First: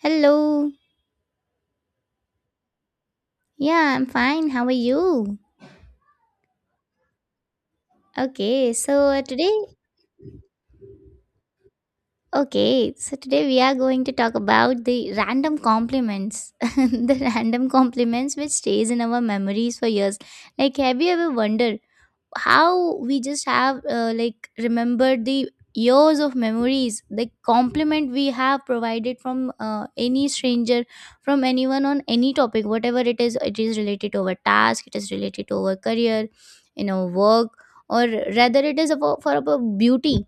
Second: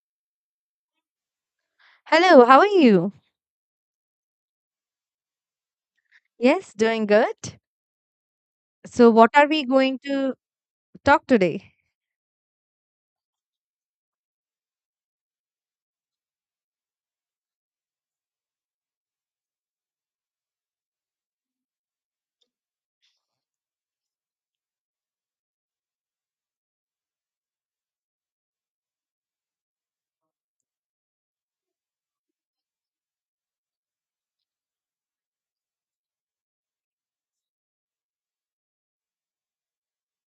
Hello. Hello, how are you? Yeah, I'm fine. How are you? Yes, doing good. Okay, so So, uh, what are today, we going to talk today? okay, so today we are going to talk about the random compliments. The random compliments which stays in our memories for years. Like, have you ever wondered how we just have like remembered the years of memories the compliment we have provided from any stranger, from anyone on any topic, whatever it is, it is related to our task, it is related to our career, you know, work, or rather it is about, for our beauty,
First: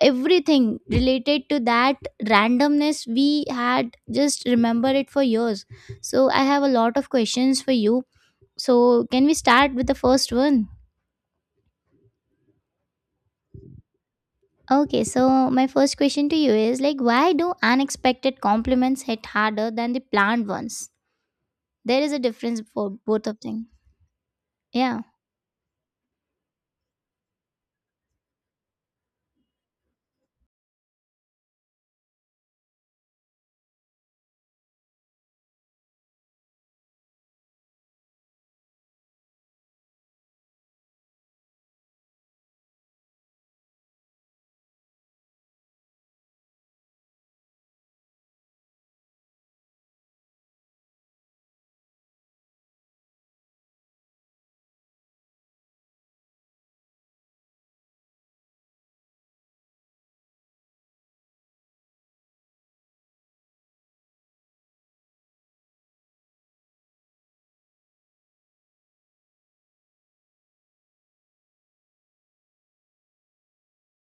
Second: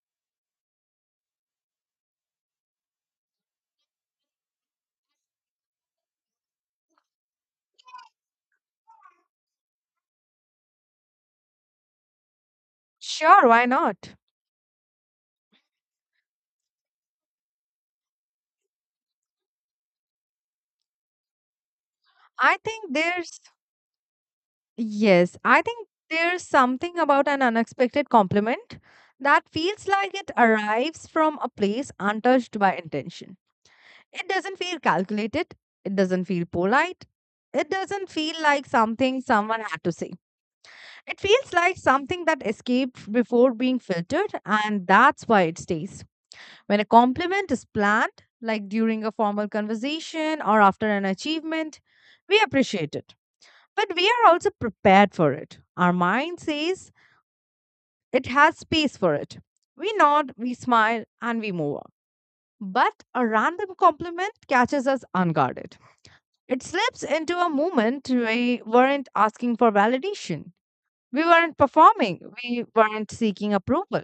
everything related to that randomness we had just remember it for years. So I have a lot of questions for you. So can we start with the first one? Sure, why not? Okay, so my first question to you is like, why do unexpected compliments hit harder than the planned ones? There is a I difference for think both of there's, them. Yeah. yes, I think there's something about an unexpected compliment that feels like it arrives from a place untouched by intention. It doesn't feel calculated, it doesn't feel polite, it doesn't feel like something someone had to say. It feels like something that escaped before being filtered, and that's why it stays. When a compliment is planned, like during a formal conversation or after an achievement, we appreciate it. But we are also prepared for it. Our mind says it has space for it. We nod, we smile, and we move on. But a random compliment catches us unguarded. It slips into a moment we weren't asking for validation. We weren't performing. We weren't seeking approval.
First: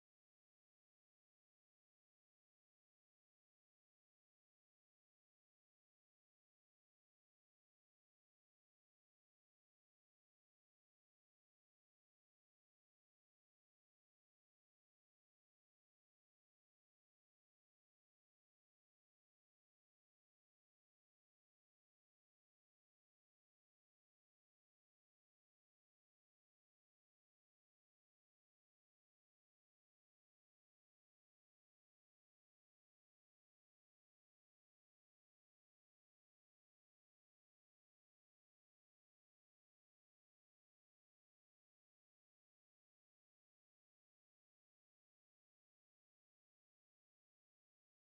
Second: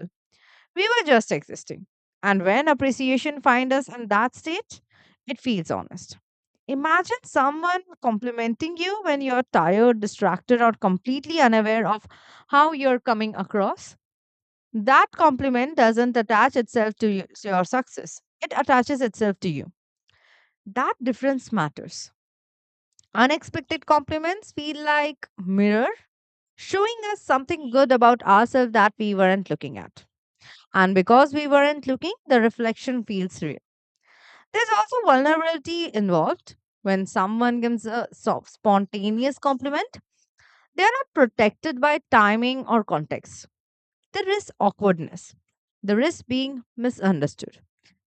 We were just existing. And when appreciation finds us in that state, it feels honest. Imagine someone complimenting you when you're tired, distracted, or completely unaware of how you're coming across. That compliment doesn't attach itself to you, to your success, it attaches itself to you. That difference matters. Unexpected compliments feel like mirror showing us something good about ourselves that we weren't looking at. And because we weren't looking, the reflection feels real. There's also vulnerability involved. When someone gives a spontaneous compliment, they are not protected by timing or context. There is awkwardness, the risk being misunderstood.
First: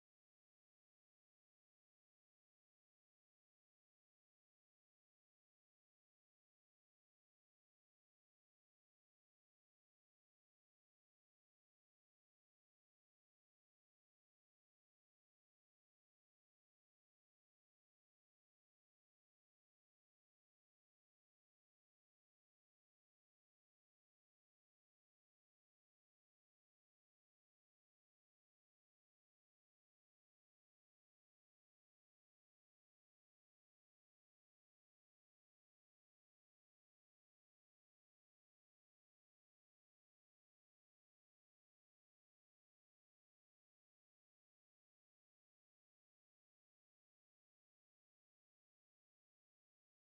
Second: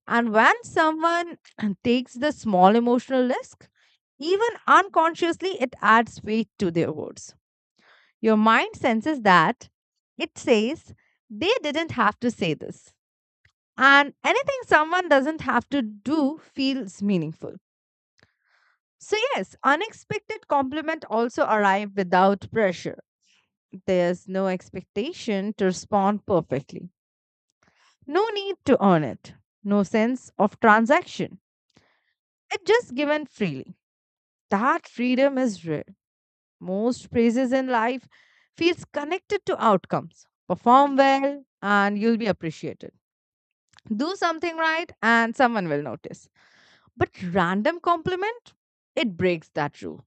And when someone takes the small emotional risk, even unconsciously, it adds weight to their words. Your mind senses that, it says they didn't have to say this. And anything someone doesn't have to do feels meaningful. So, yes, unexpected compliment also arrive without pressure. There's no expectation to respond perfectly. No need to earn it. No sense of transaction. It just given freely. That freedom is rare. Most praises in life feels connected to outcomes. Perform well and you'll be appreciated. Do something right and someone will notice. But random compliment, it breaks that rule.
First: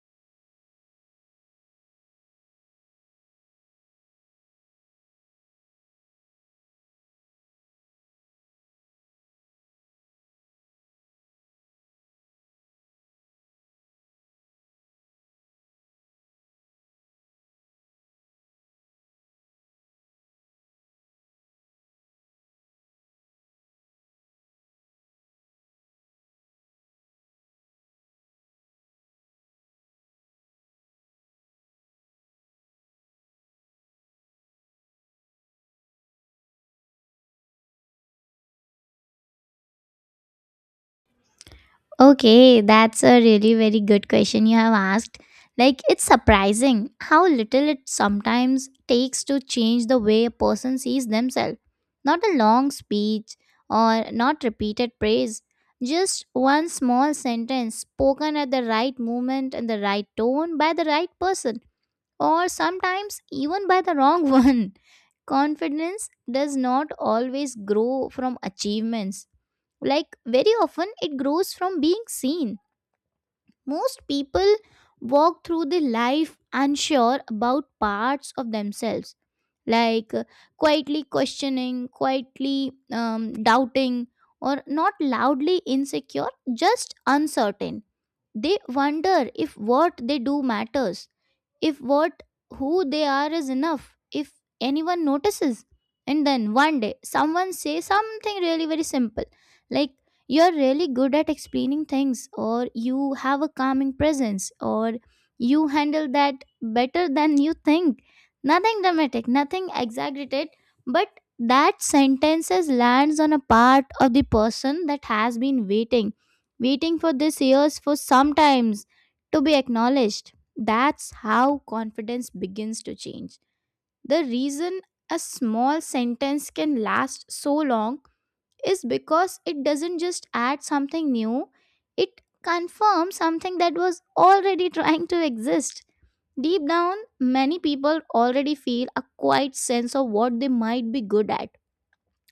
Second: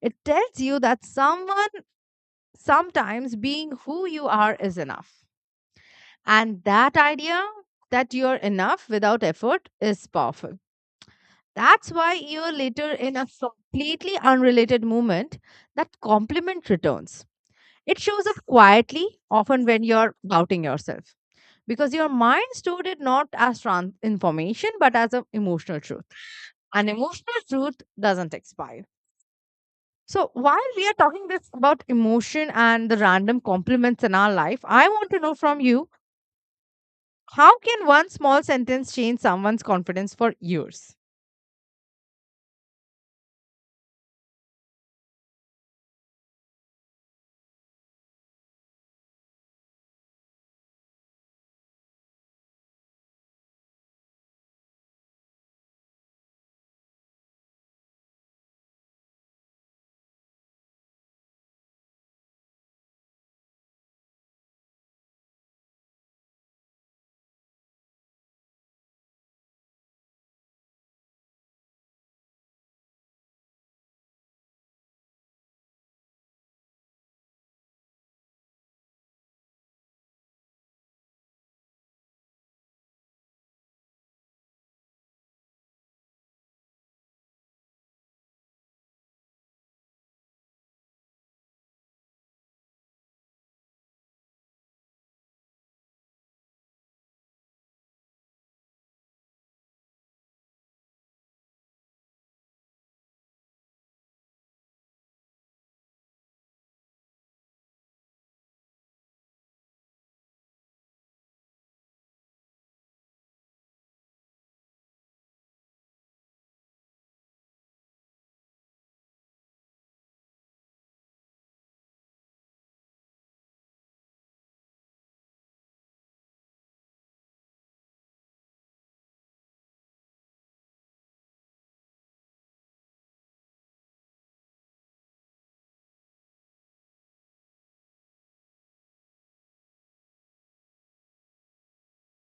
It tells you that someone, sometimes being who you are is enough. And that idea, that you're enough without effort is powerful. That's why a year later, in a completely unrelated moment, that compliment returns. It shows up quietly, often when you're doubting yourself, because your mind stored it not as information but as an emotional truth. And emotional truth doesn't expire. So while we are talking this about emotion and the random compliments in our life, I want to know from you, how can one small sentence change someone's confidence for years? Okay, that's a really very good question you have asked. Like, it's surprising how little it sometimes takes to change the way a person sees themselves. Not a long speech or not repeated praise. Just one small sentence spoken at the right moment and the right tone by the right person, or sometimes even by the wrong one. Confidence does not always grow from achievements. Like, very often, it grows from being seen. Most people walk through the life unsure about parts of themselves, like quietly questioning, quietly doubting, or not loudly insecure, just uncertain. They wonder if what they do matters, if what who they are is enough, if anyone notices. And then one day someone says something really very simple, like, you're really good at explaining things, or you have a calming presence, or you handle that better than you think. Nothing dramatic, nothing exaggerated, but that sentences lands on a part of the person that has been waiting, waiting for this years for sometimes, to be acknowledged. That's how confidence begins to change. The reason a small sentence can last so long is because it doesn't just add something new, it confirms something that was already trying to exist. Deep down, many people already feel a quiet sense of what they might be good at,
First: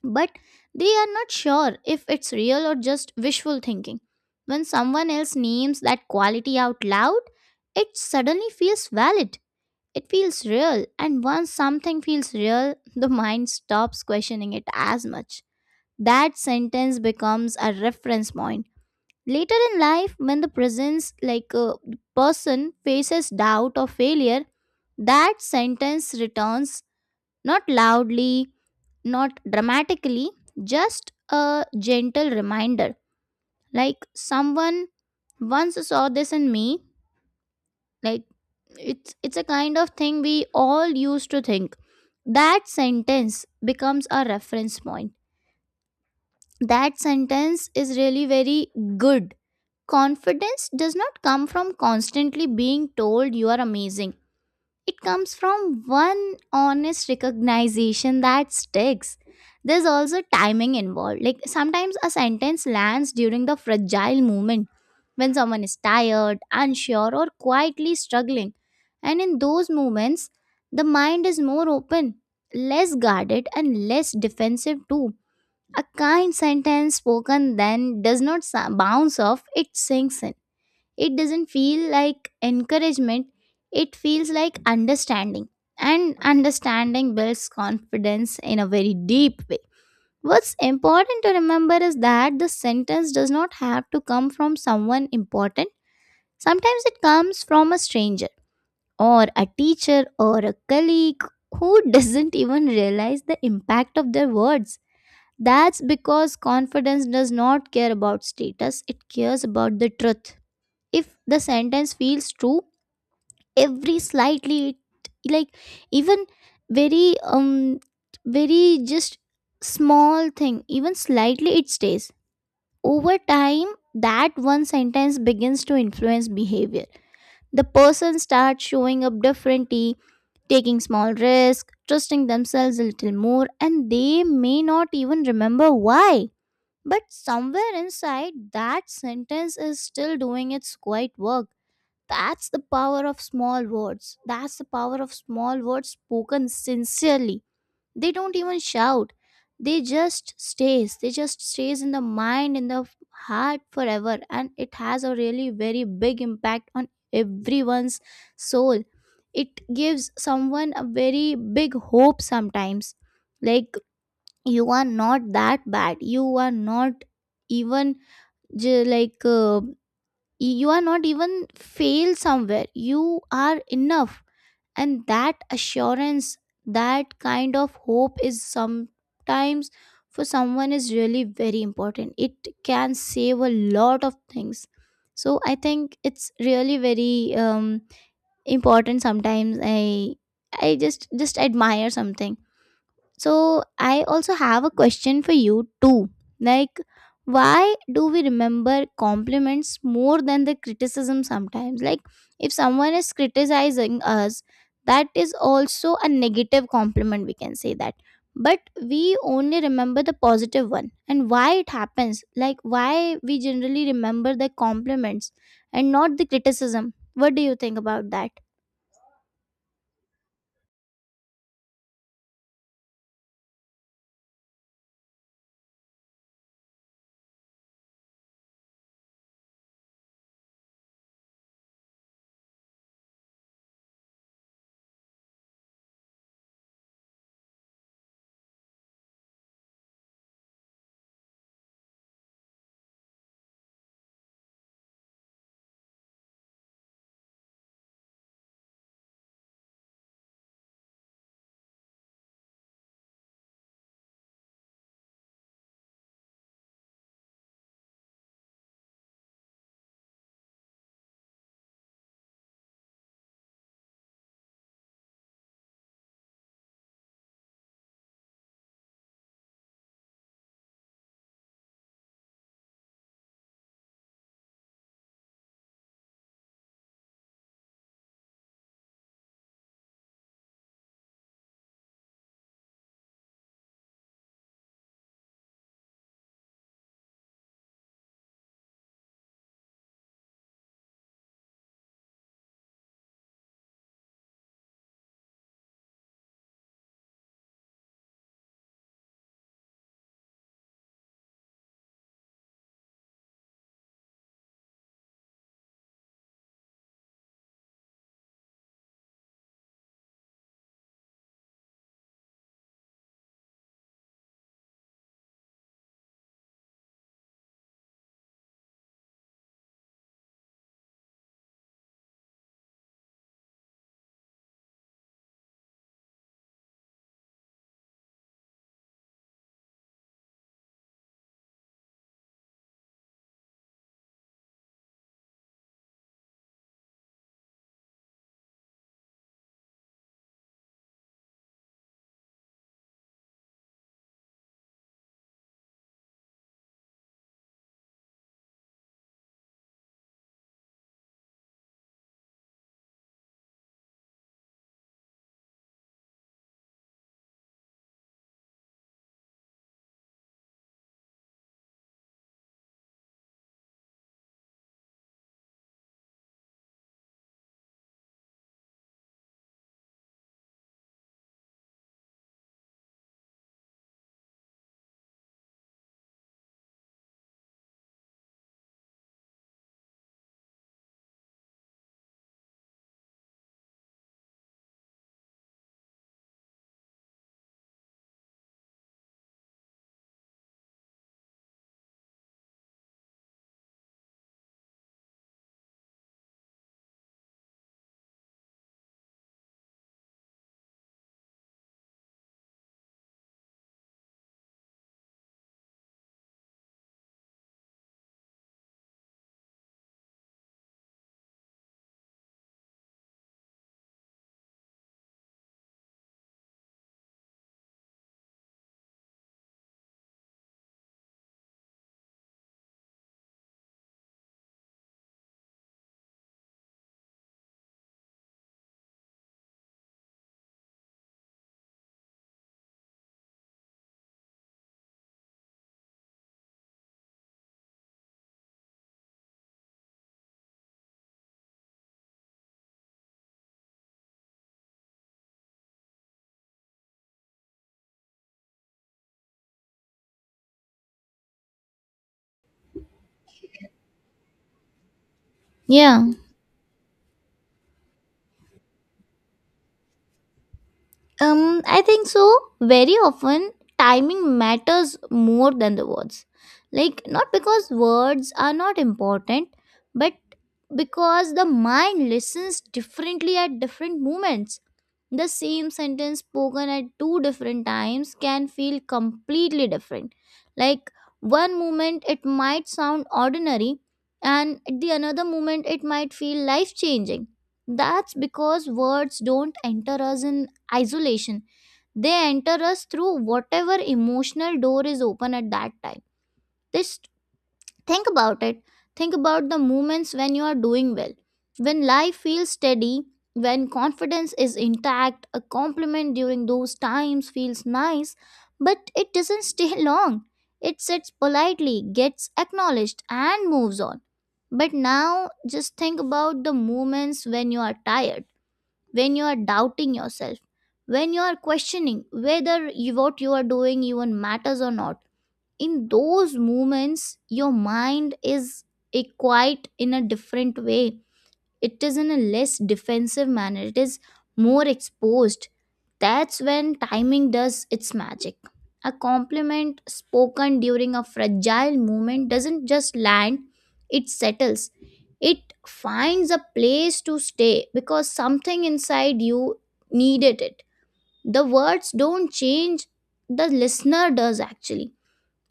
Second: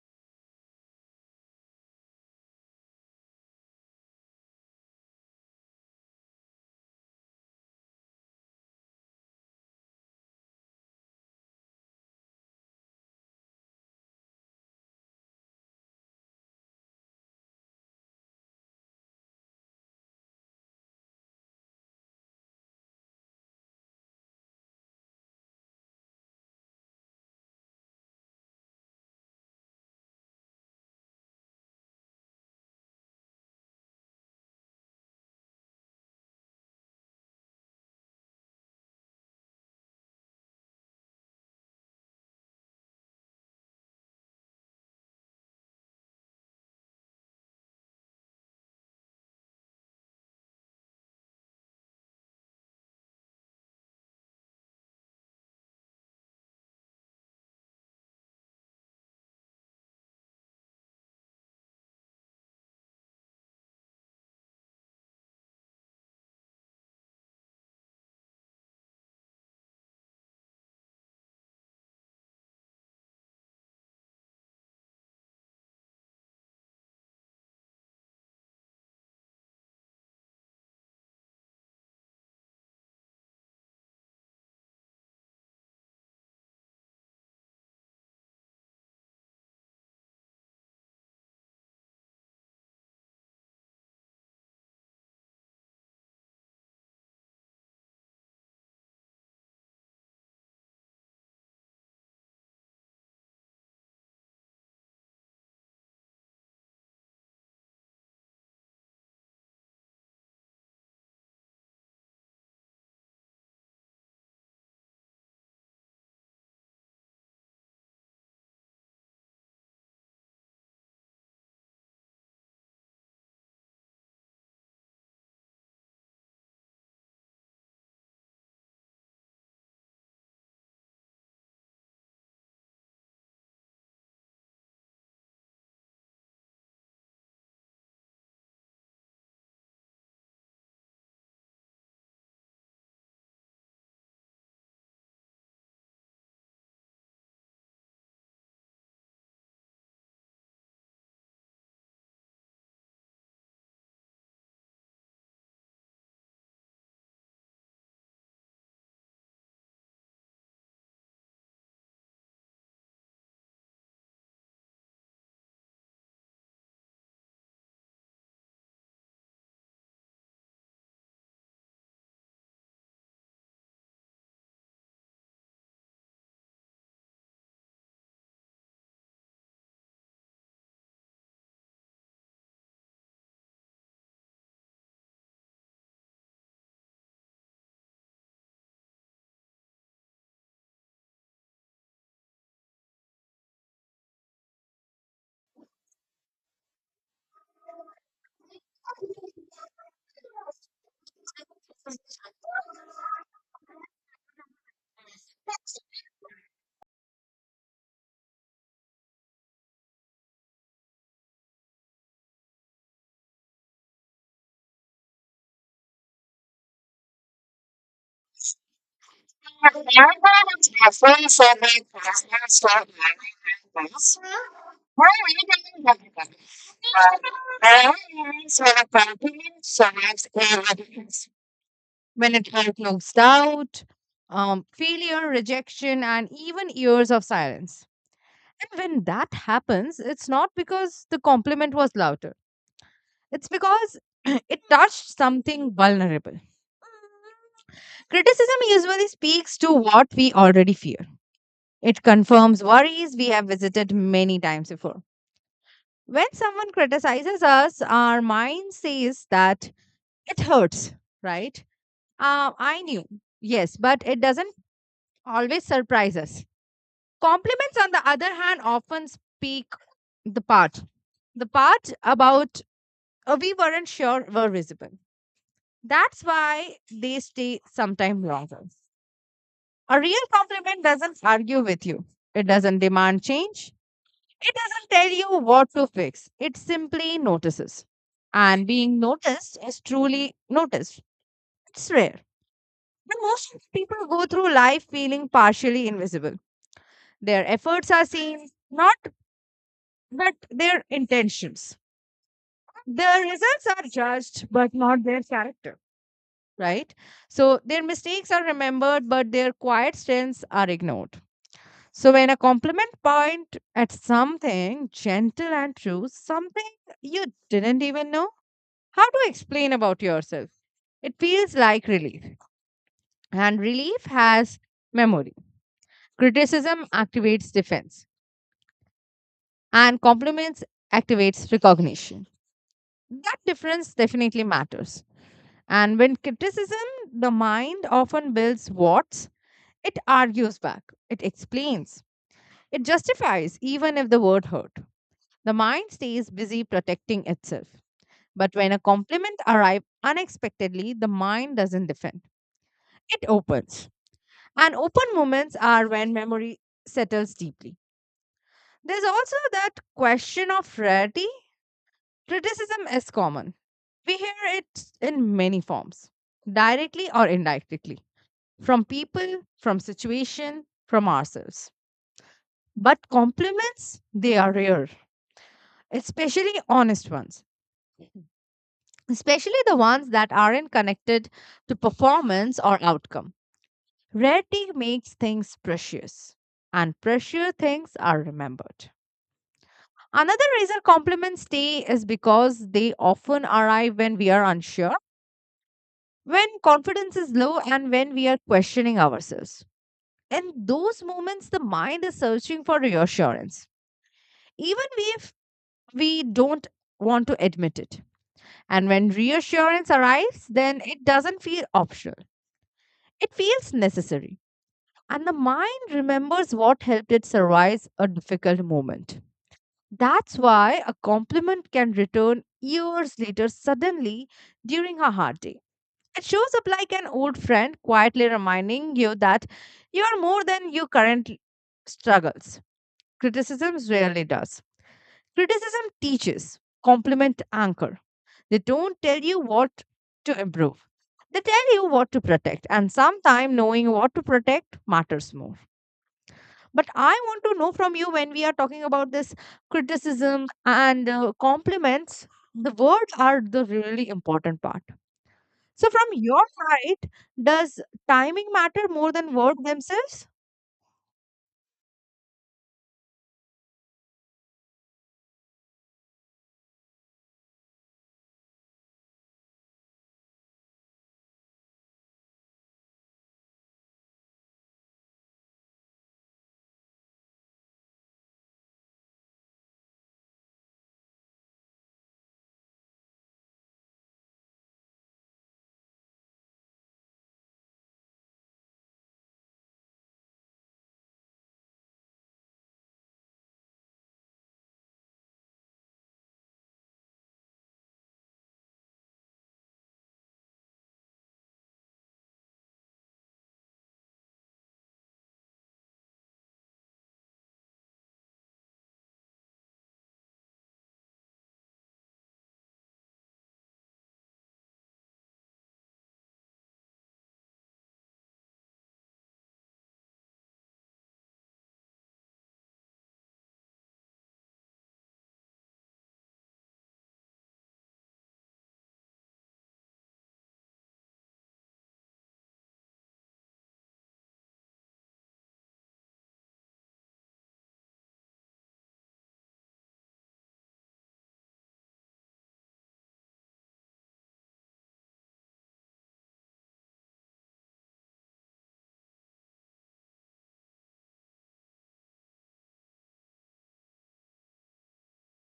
but they are not sure if it's real or just wishful thinking. When someone else names that quality out loud, it suddenly feels valid, it feels real, and once something feels real, the mind stops questioning it as much. That sentence becomes a reference point. Later in life, when the presence, like a person, faces doubt or failure, that sentence returns, not loudly, not dramatically, just a gentle reminder. Like, someone once saw this in me. Like, it's a kind of thing we all used to think. That sentence becomes a reference point. That sentence is really very good. Confidence does not come from constantly being told you are amazing. It comes from one honest recognition that sticks. There's also timing involved, like, sometimes a sentence lands during the fragile moment when someone is tired, unsure, or quietly struggling. And in those moments, the mind is more open, less guarded, and less defensive too. A kind sentence spoken then does not bounce off, it sinks in. It doesn't feel like encouragement, it feels like understanding. And understanding builds confidence in a very deep way. What's important to remember is that the sentence does not have to come from someone important. Sometimes it comes from a stranger or a teacher or a colleague who doesn't even realize the impact of their words. That's because confidence does not care about status, it cares about the truth. If the sentence feels true, every slightly, like, even very, very just small thing, even slightly, it stays. Over time, that one sentence begins to influence behavior. The person starts showing up differently, taking small risks, trusting themselves a little more, and they may not even remember why. But somewhere inside, that sentence is still doing its quiet work. That's the power of small words. That's the power of small words spoken sincerely. They don't even shout, they just stays, they just stays in the mind, in the heart forever, and it has a really very big impact on everyone's soul. It gives someone a very big hope sometimes, like, you are not that bad, you are not even like you are not even fail somewhere, you are enough. And that assurance, that kind of hope is sometimes for someone is really very important. It can save a lot of things. So I think it's really very important. Sometimes I just admire something. So I also have a question for you too. Like, why do we remember compliments more than the criticism sometimes? Like, if someone is criticizing us, that is also a negative compliment, we can say that. But we only remember the positive one, and why it happens. Like, why we generally remember the compliments and not the criticism. What do you think about that? Everyone is different from their partners for my personal statement. When it includes doubt, failure, rejection, and even years of silence. And when that happens, it's not because the compliment was louder, it's because it touched something vulnerable. Criticism usually speaks to what we already fear. It confirms worries we have visited many times before. When someone criticizes us, our mind says that it hurts, right? I knew, yes, but it doesn't always surprise us. Compliments, on the other hand, often speak the part, the part about we weren't sure were visible. That's why they stay sometime longer. A real compliment doesn't argue with you. It doesn't demand change. It doesn't tell you what to fix, it simply notices. And being noticed, is truly noticed. It's rare. But most people go through life feeling partially invisible. Their efforts are seen, not but their intentions. Their results are judged, but not their character, right? So their mistakes are remembered, but their quiet strengths are ignored. So when a compliment point at something gentle and true, something you didn't even know how to explain about yourself. It feels like relief, and relief has memory. Criticism activates defense, and compliments activates recognition. That difference definitely matters. And when criticism, the mind often builds what's, it argues back, it explains, it justifies, even if the word hurt. The mind stays busy protecting itself. But when a compliment arrives unexpectedly, the mind doesn't defend. It opens. And open moments are when memory settles deeply. There's also that question of rarity. Criticism is common. We hear it in many forms, directly or indirectly, from people, from situation, from ourselves. But compliments, they are rare, especially honest ones, especially the ones that aren't connected to performance or outcome. Rarity makes things precious, and precious things are remembered. Another reason compliments stay is because they often arrive when we are unsure, when confidence is low, and when we are questioning ourselves. In those moments, the mind is searching for reassurance, even if we don't want to admit it. And when reassurance arrives, then it doesn't feel optional, it feels necessary. And the mind remembers what helped it survive a difficult moment. That's why a compliment can return years later suddenly during a hard day. It shows up like an old friend quietly reminding you that you are more than your current struggles. Criticism rarely does. Criticism teaches, compliment anchor. They don't tell you what to improve, they tell you what to protect, and sometimes knowing what to protect matters more. But I want to know from you, when we are talking about this criticism and compliments, the words are the really important part. So Yeah. from your side, does timing matter more than words themselves? I think so. Very often, timing matters more than the words. Like, not because words are not important, but because the mind listens differently at different moments. The same sentence spoken at two different times can feel completely different. Like, one moment it might sound ordinary, and at the another moment it might feel life changing. That's because words don't enter us in isolation. They enter us through whatever emotional door is open at that time. Just think about it. Think about the moments when you are doing well, when life feels steady, when confidence is intact. A compliment during those times feels nice, but it doesn't stay long. It sits politely, gets acknowledged, and moves on. But now just think about the moments when you are tired, when you are doubting yourself, when you are questioning whether what you are doing even matters or not. In those moments, your mind is a quite in a different way. It is in a less defensive manner. It is more exposed. That's when timing does its magic. A compliment spoken during a fragile moment doesn't just land, it settles. It finds a place to stay because something inside you needed it. The words don't change, the listener does actually.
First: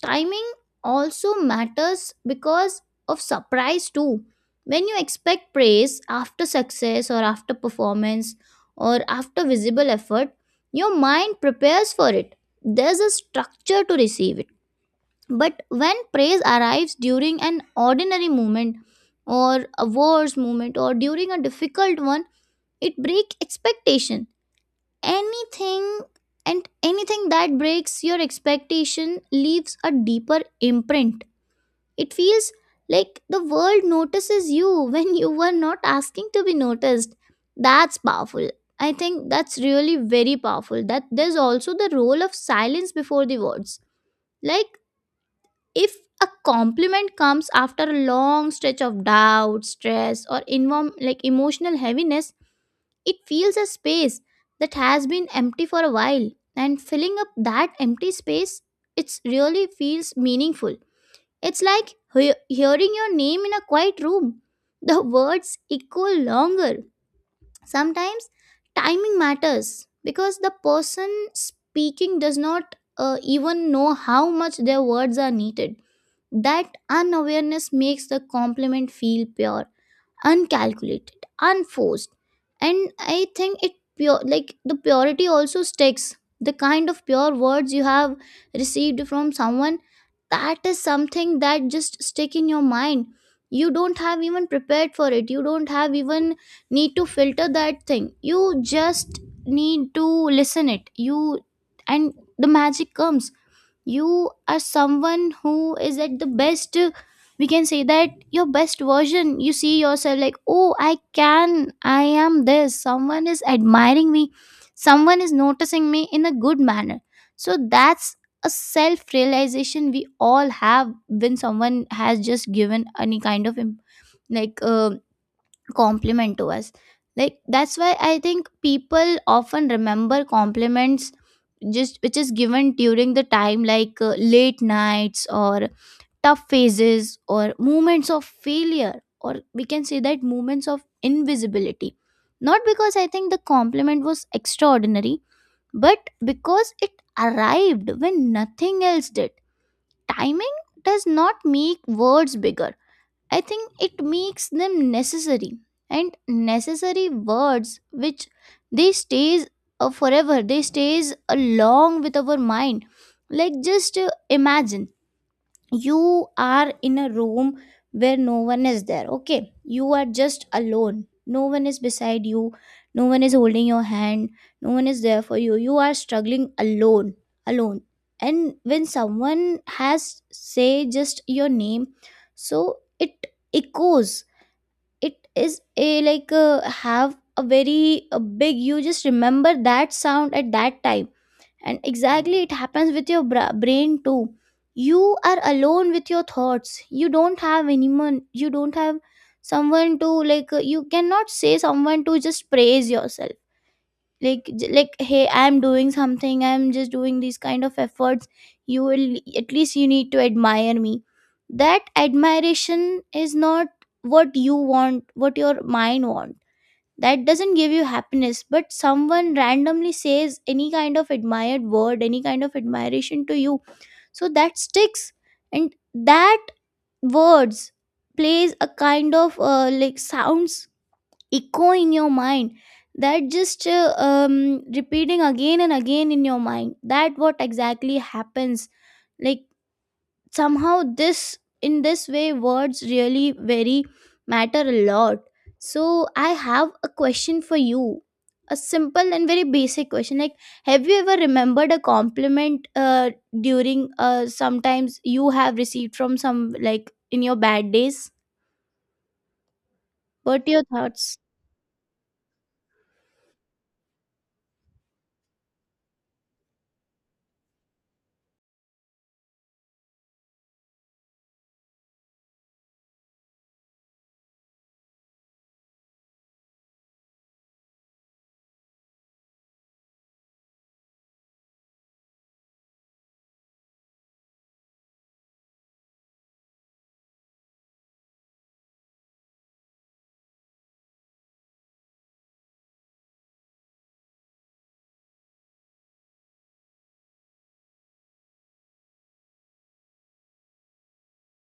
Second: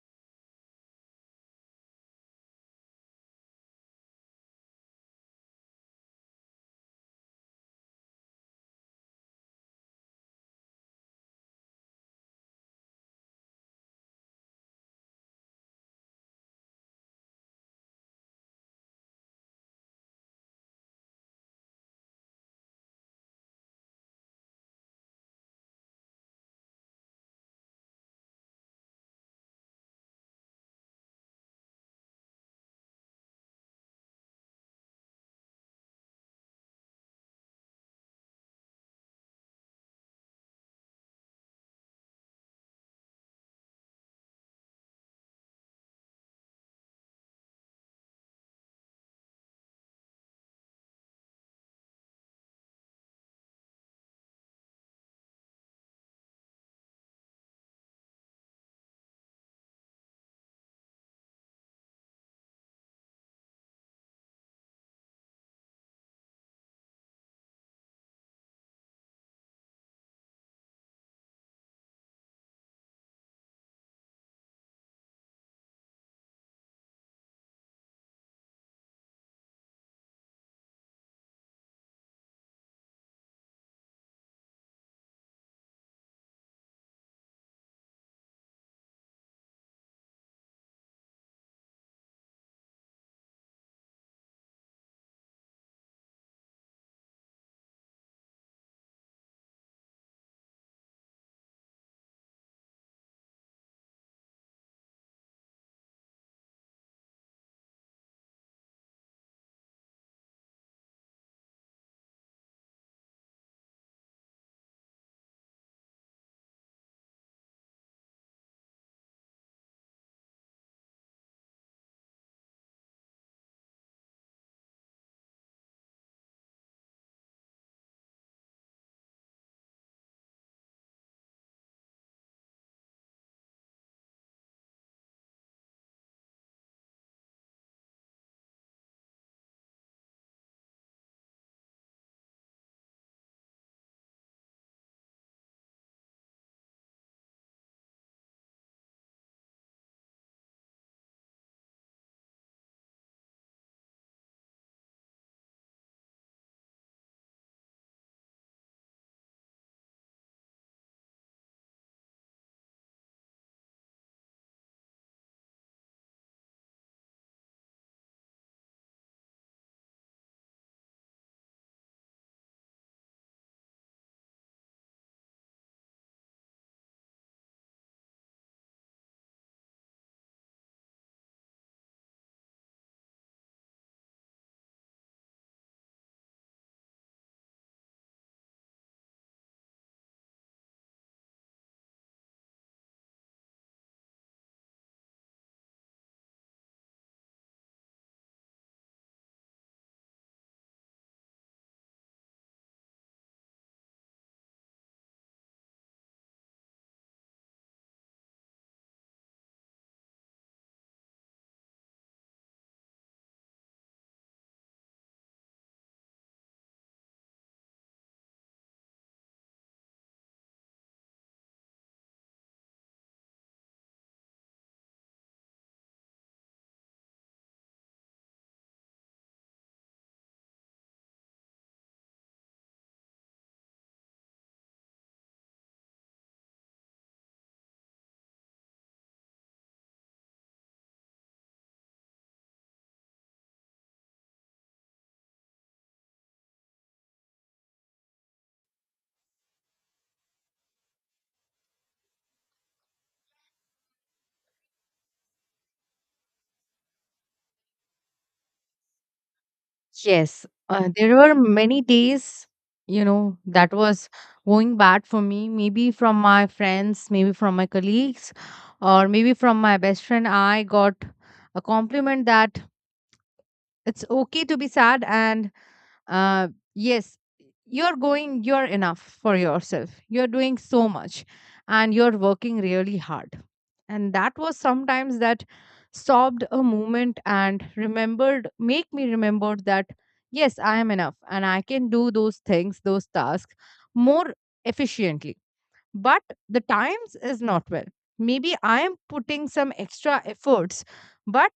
Timing also matters because of surprise too. When you expect praise after success, or after performance, or after visible effort, your mind prepares for it. There's a structure to receive it. But when praise arrives during an ordinary moment, or a worse moment, or during a difficult one, it breaks expectation. anything Anything that breaks your expectation leaves a deeper imprint. It feels like the world notices you when you were not asking to be noticed. That's powerful. I think that's really very powerful. That there's also the role of silence before the words. Like, if a compliment comes after a long stretch of doubt, stress, or like emotional heaviness, it feels a space that has been empty for a while. And filling up that empty space, it really feels meaningful. It's like hearing your name in a quiet room. The words echo longer. Sometimes timing matters because the person speaking does not even know how much their words are needed. That unawareness makes the compliment feel pure, uncalculated, unforced. And I think it pure, like the purity also sticks. The kind of pure words you have received from someone, that is something that just stick in your mind. You don't have even prepared for it, you don't have even need to filter that thing. You just need to listen it. You, and the magic comes, you are someone who is at the best, we can say that your best version. You see yourself like, oh, I am this, someone is admiring me, someone is noticing me in a good manner. So that's a self realization we all have when someone has just given any kind of like compliment to us. Like, that's why I think people often remember compliments just which is given during the time, like late nights, or tough phases, or moments of failure, or we can say that moments of invisibility. Not because I think the compliment was extraordinary, but because it arrived when nothing else did. Timing does not make words bigger, I think it makes them necessary. And necessary words, which, they stays forever, they stays along with our mind. Like, just imagine you are in a room where no one is there. Okay, you are just alone, no one is beside you, no one is holding your hand, no one is there for you, you are struggling alone, alone. And when someone has say just your name, so it echoes. It is a like, have a very a big, you just remember that sound at that time. And exactly it happens with your brain too. You are alone with your thoughts, you don't have anyone, you don't have someone to, like, you cannot say someone to just praise yourself. Like, like, hey, I'm doing something, I'm just doing these kind of efforts, you will, at least you need to admire me. That admiration is not what you want, what your mind wants, that doesn't give you happiness. But someone randomly says any kind of admired word, any kind of admiration to you, so that sticks. And that words plays a kind of like sounds, echo in your mind, that just repeating again and again in your mind, that what exactly happens. Like, somehow this in this way words really very matter a lot. So I have a question for you, a simple and very basic question, like, have you ever remembered a compliment during sometimes you have received from some, like, in your bad days? What Yes, are your there thoughts? were many days, you know, that was going bad for me, maybe from my friends, maybe from my colleagues, or maybe from my best friend. I got a compliment that it's okay to be sad and uh, yes, you're going, you're enough for yourself, you're doing so much and you're working really hard. And that was sometimes that stopped a moment and remembered, make me remember that yes, I am enough and I can do those things, those tasks more efficiently. But the times is not well, maybe I am putting some extra efforts, but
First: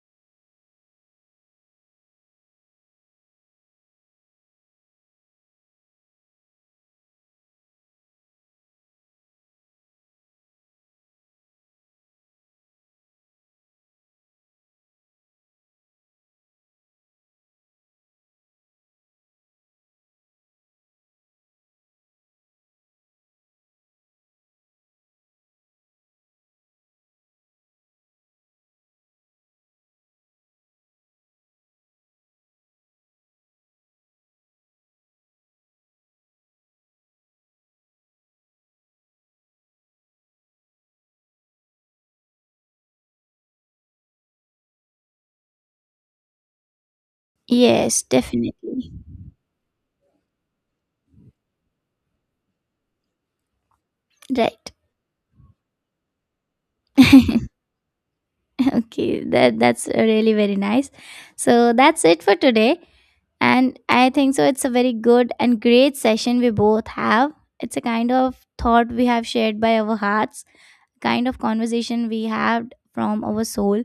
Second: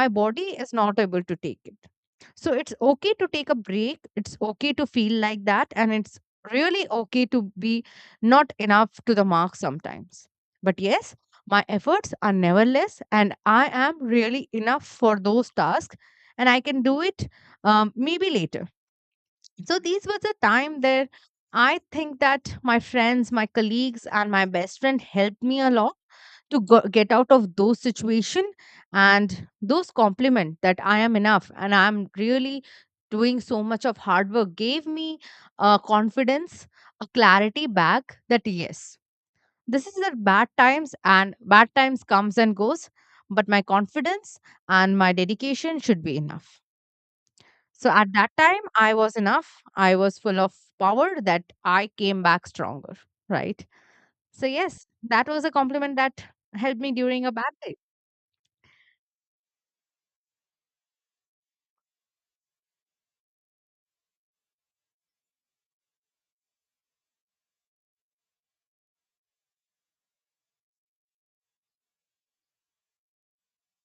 my body is not able to take it. So it's okay to take a break. It's okay to feel like that. And it's really okay to be not enough to the mark sometimes. But yes, my efforts are never less. And I am really enough for those tasks. And I can do it maybe later. So these was a time there, I think that my friends, my colleagues, and my best friend helped me a lot to go, get out of those situation, and those compliment that I am enough and I'm really doing so much of hard work gave me a confidence, a clarity back that yes, this is the bad times and bad times comes and goes, but my confidence and my dedication should be enough. So Yes, at that definitely. time, I was enough. I was full of power that I came back stronger, right? So, Right. yes, that was a compliment that helped me during a bad day. Okay, that's really very nice. So that's it for today. And I think so it's a very good and great session we both have. It's a kind of thought we have shared by our hearts, kind of conversation we have from our soul.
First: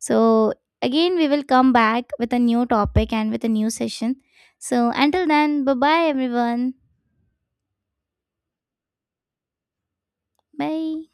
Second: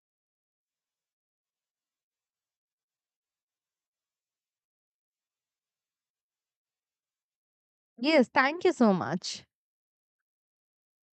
So again we will come back with a new topic and with a new session. So until then, bye bye everyone. Yes, thank you so much. Bye.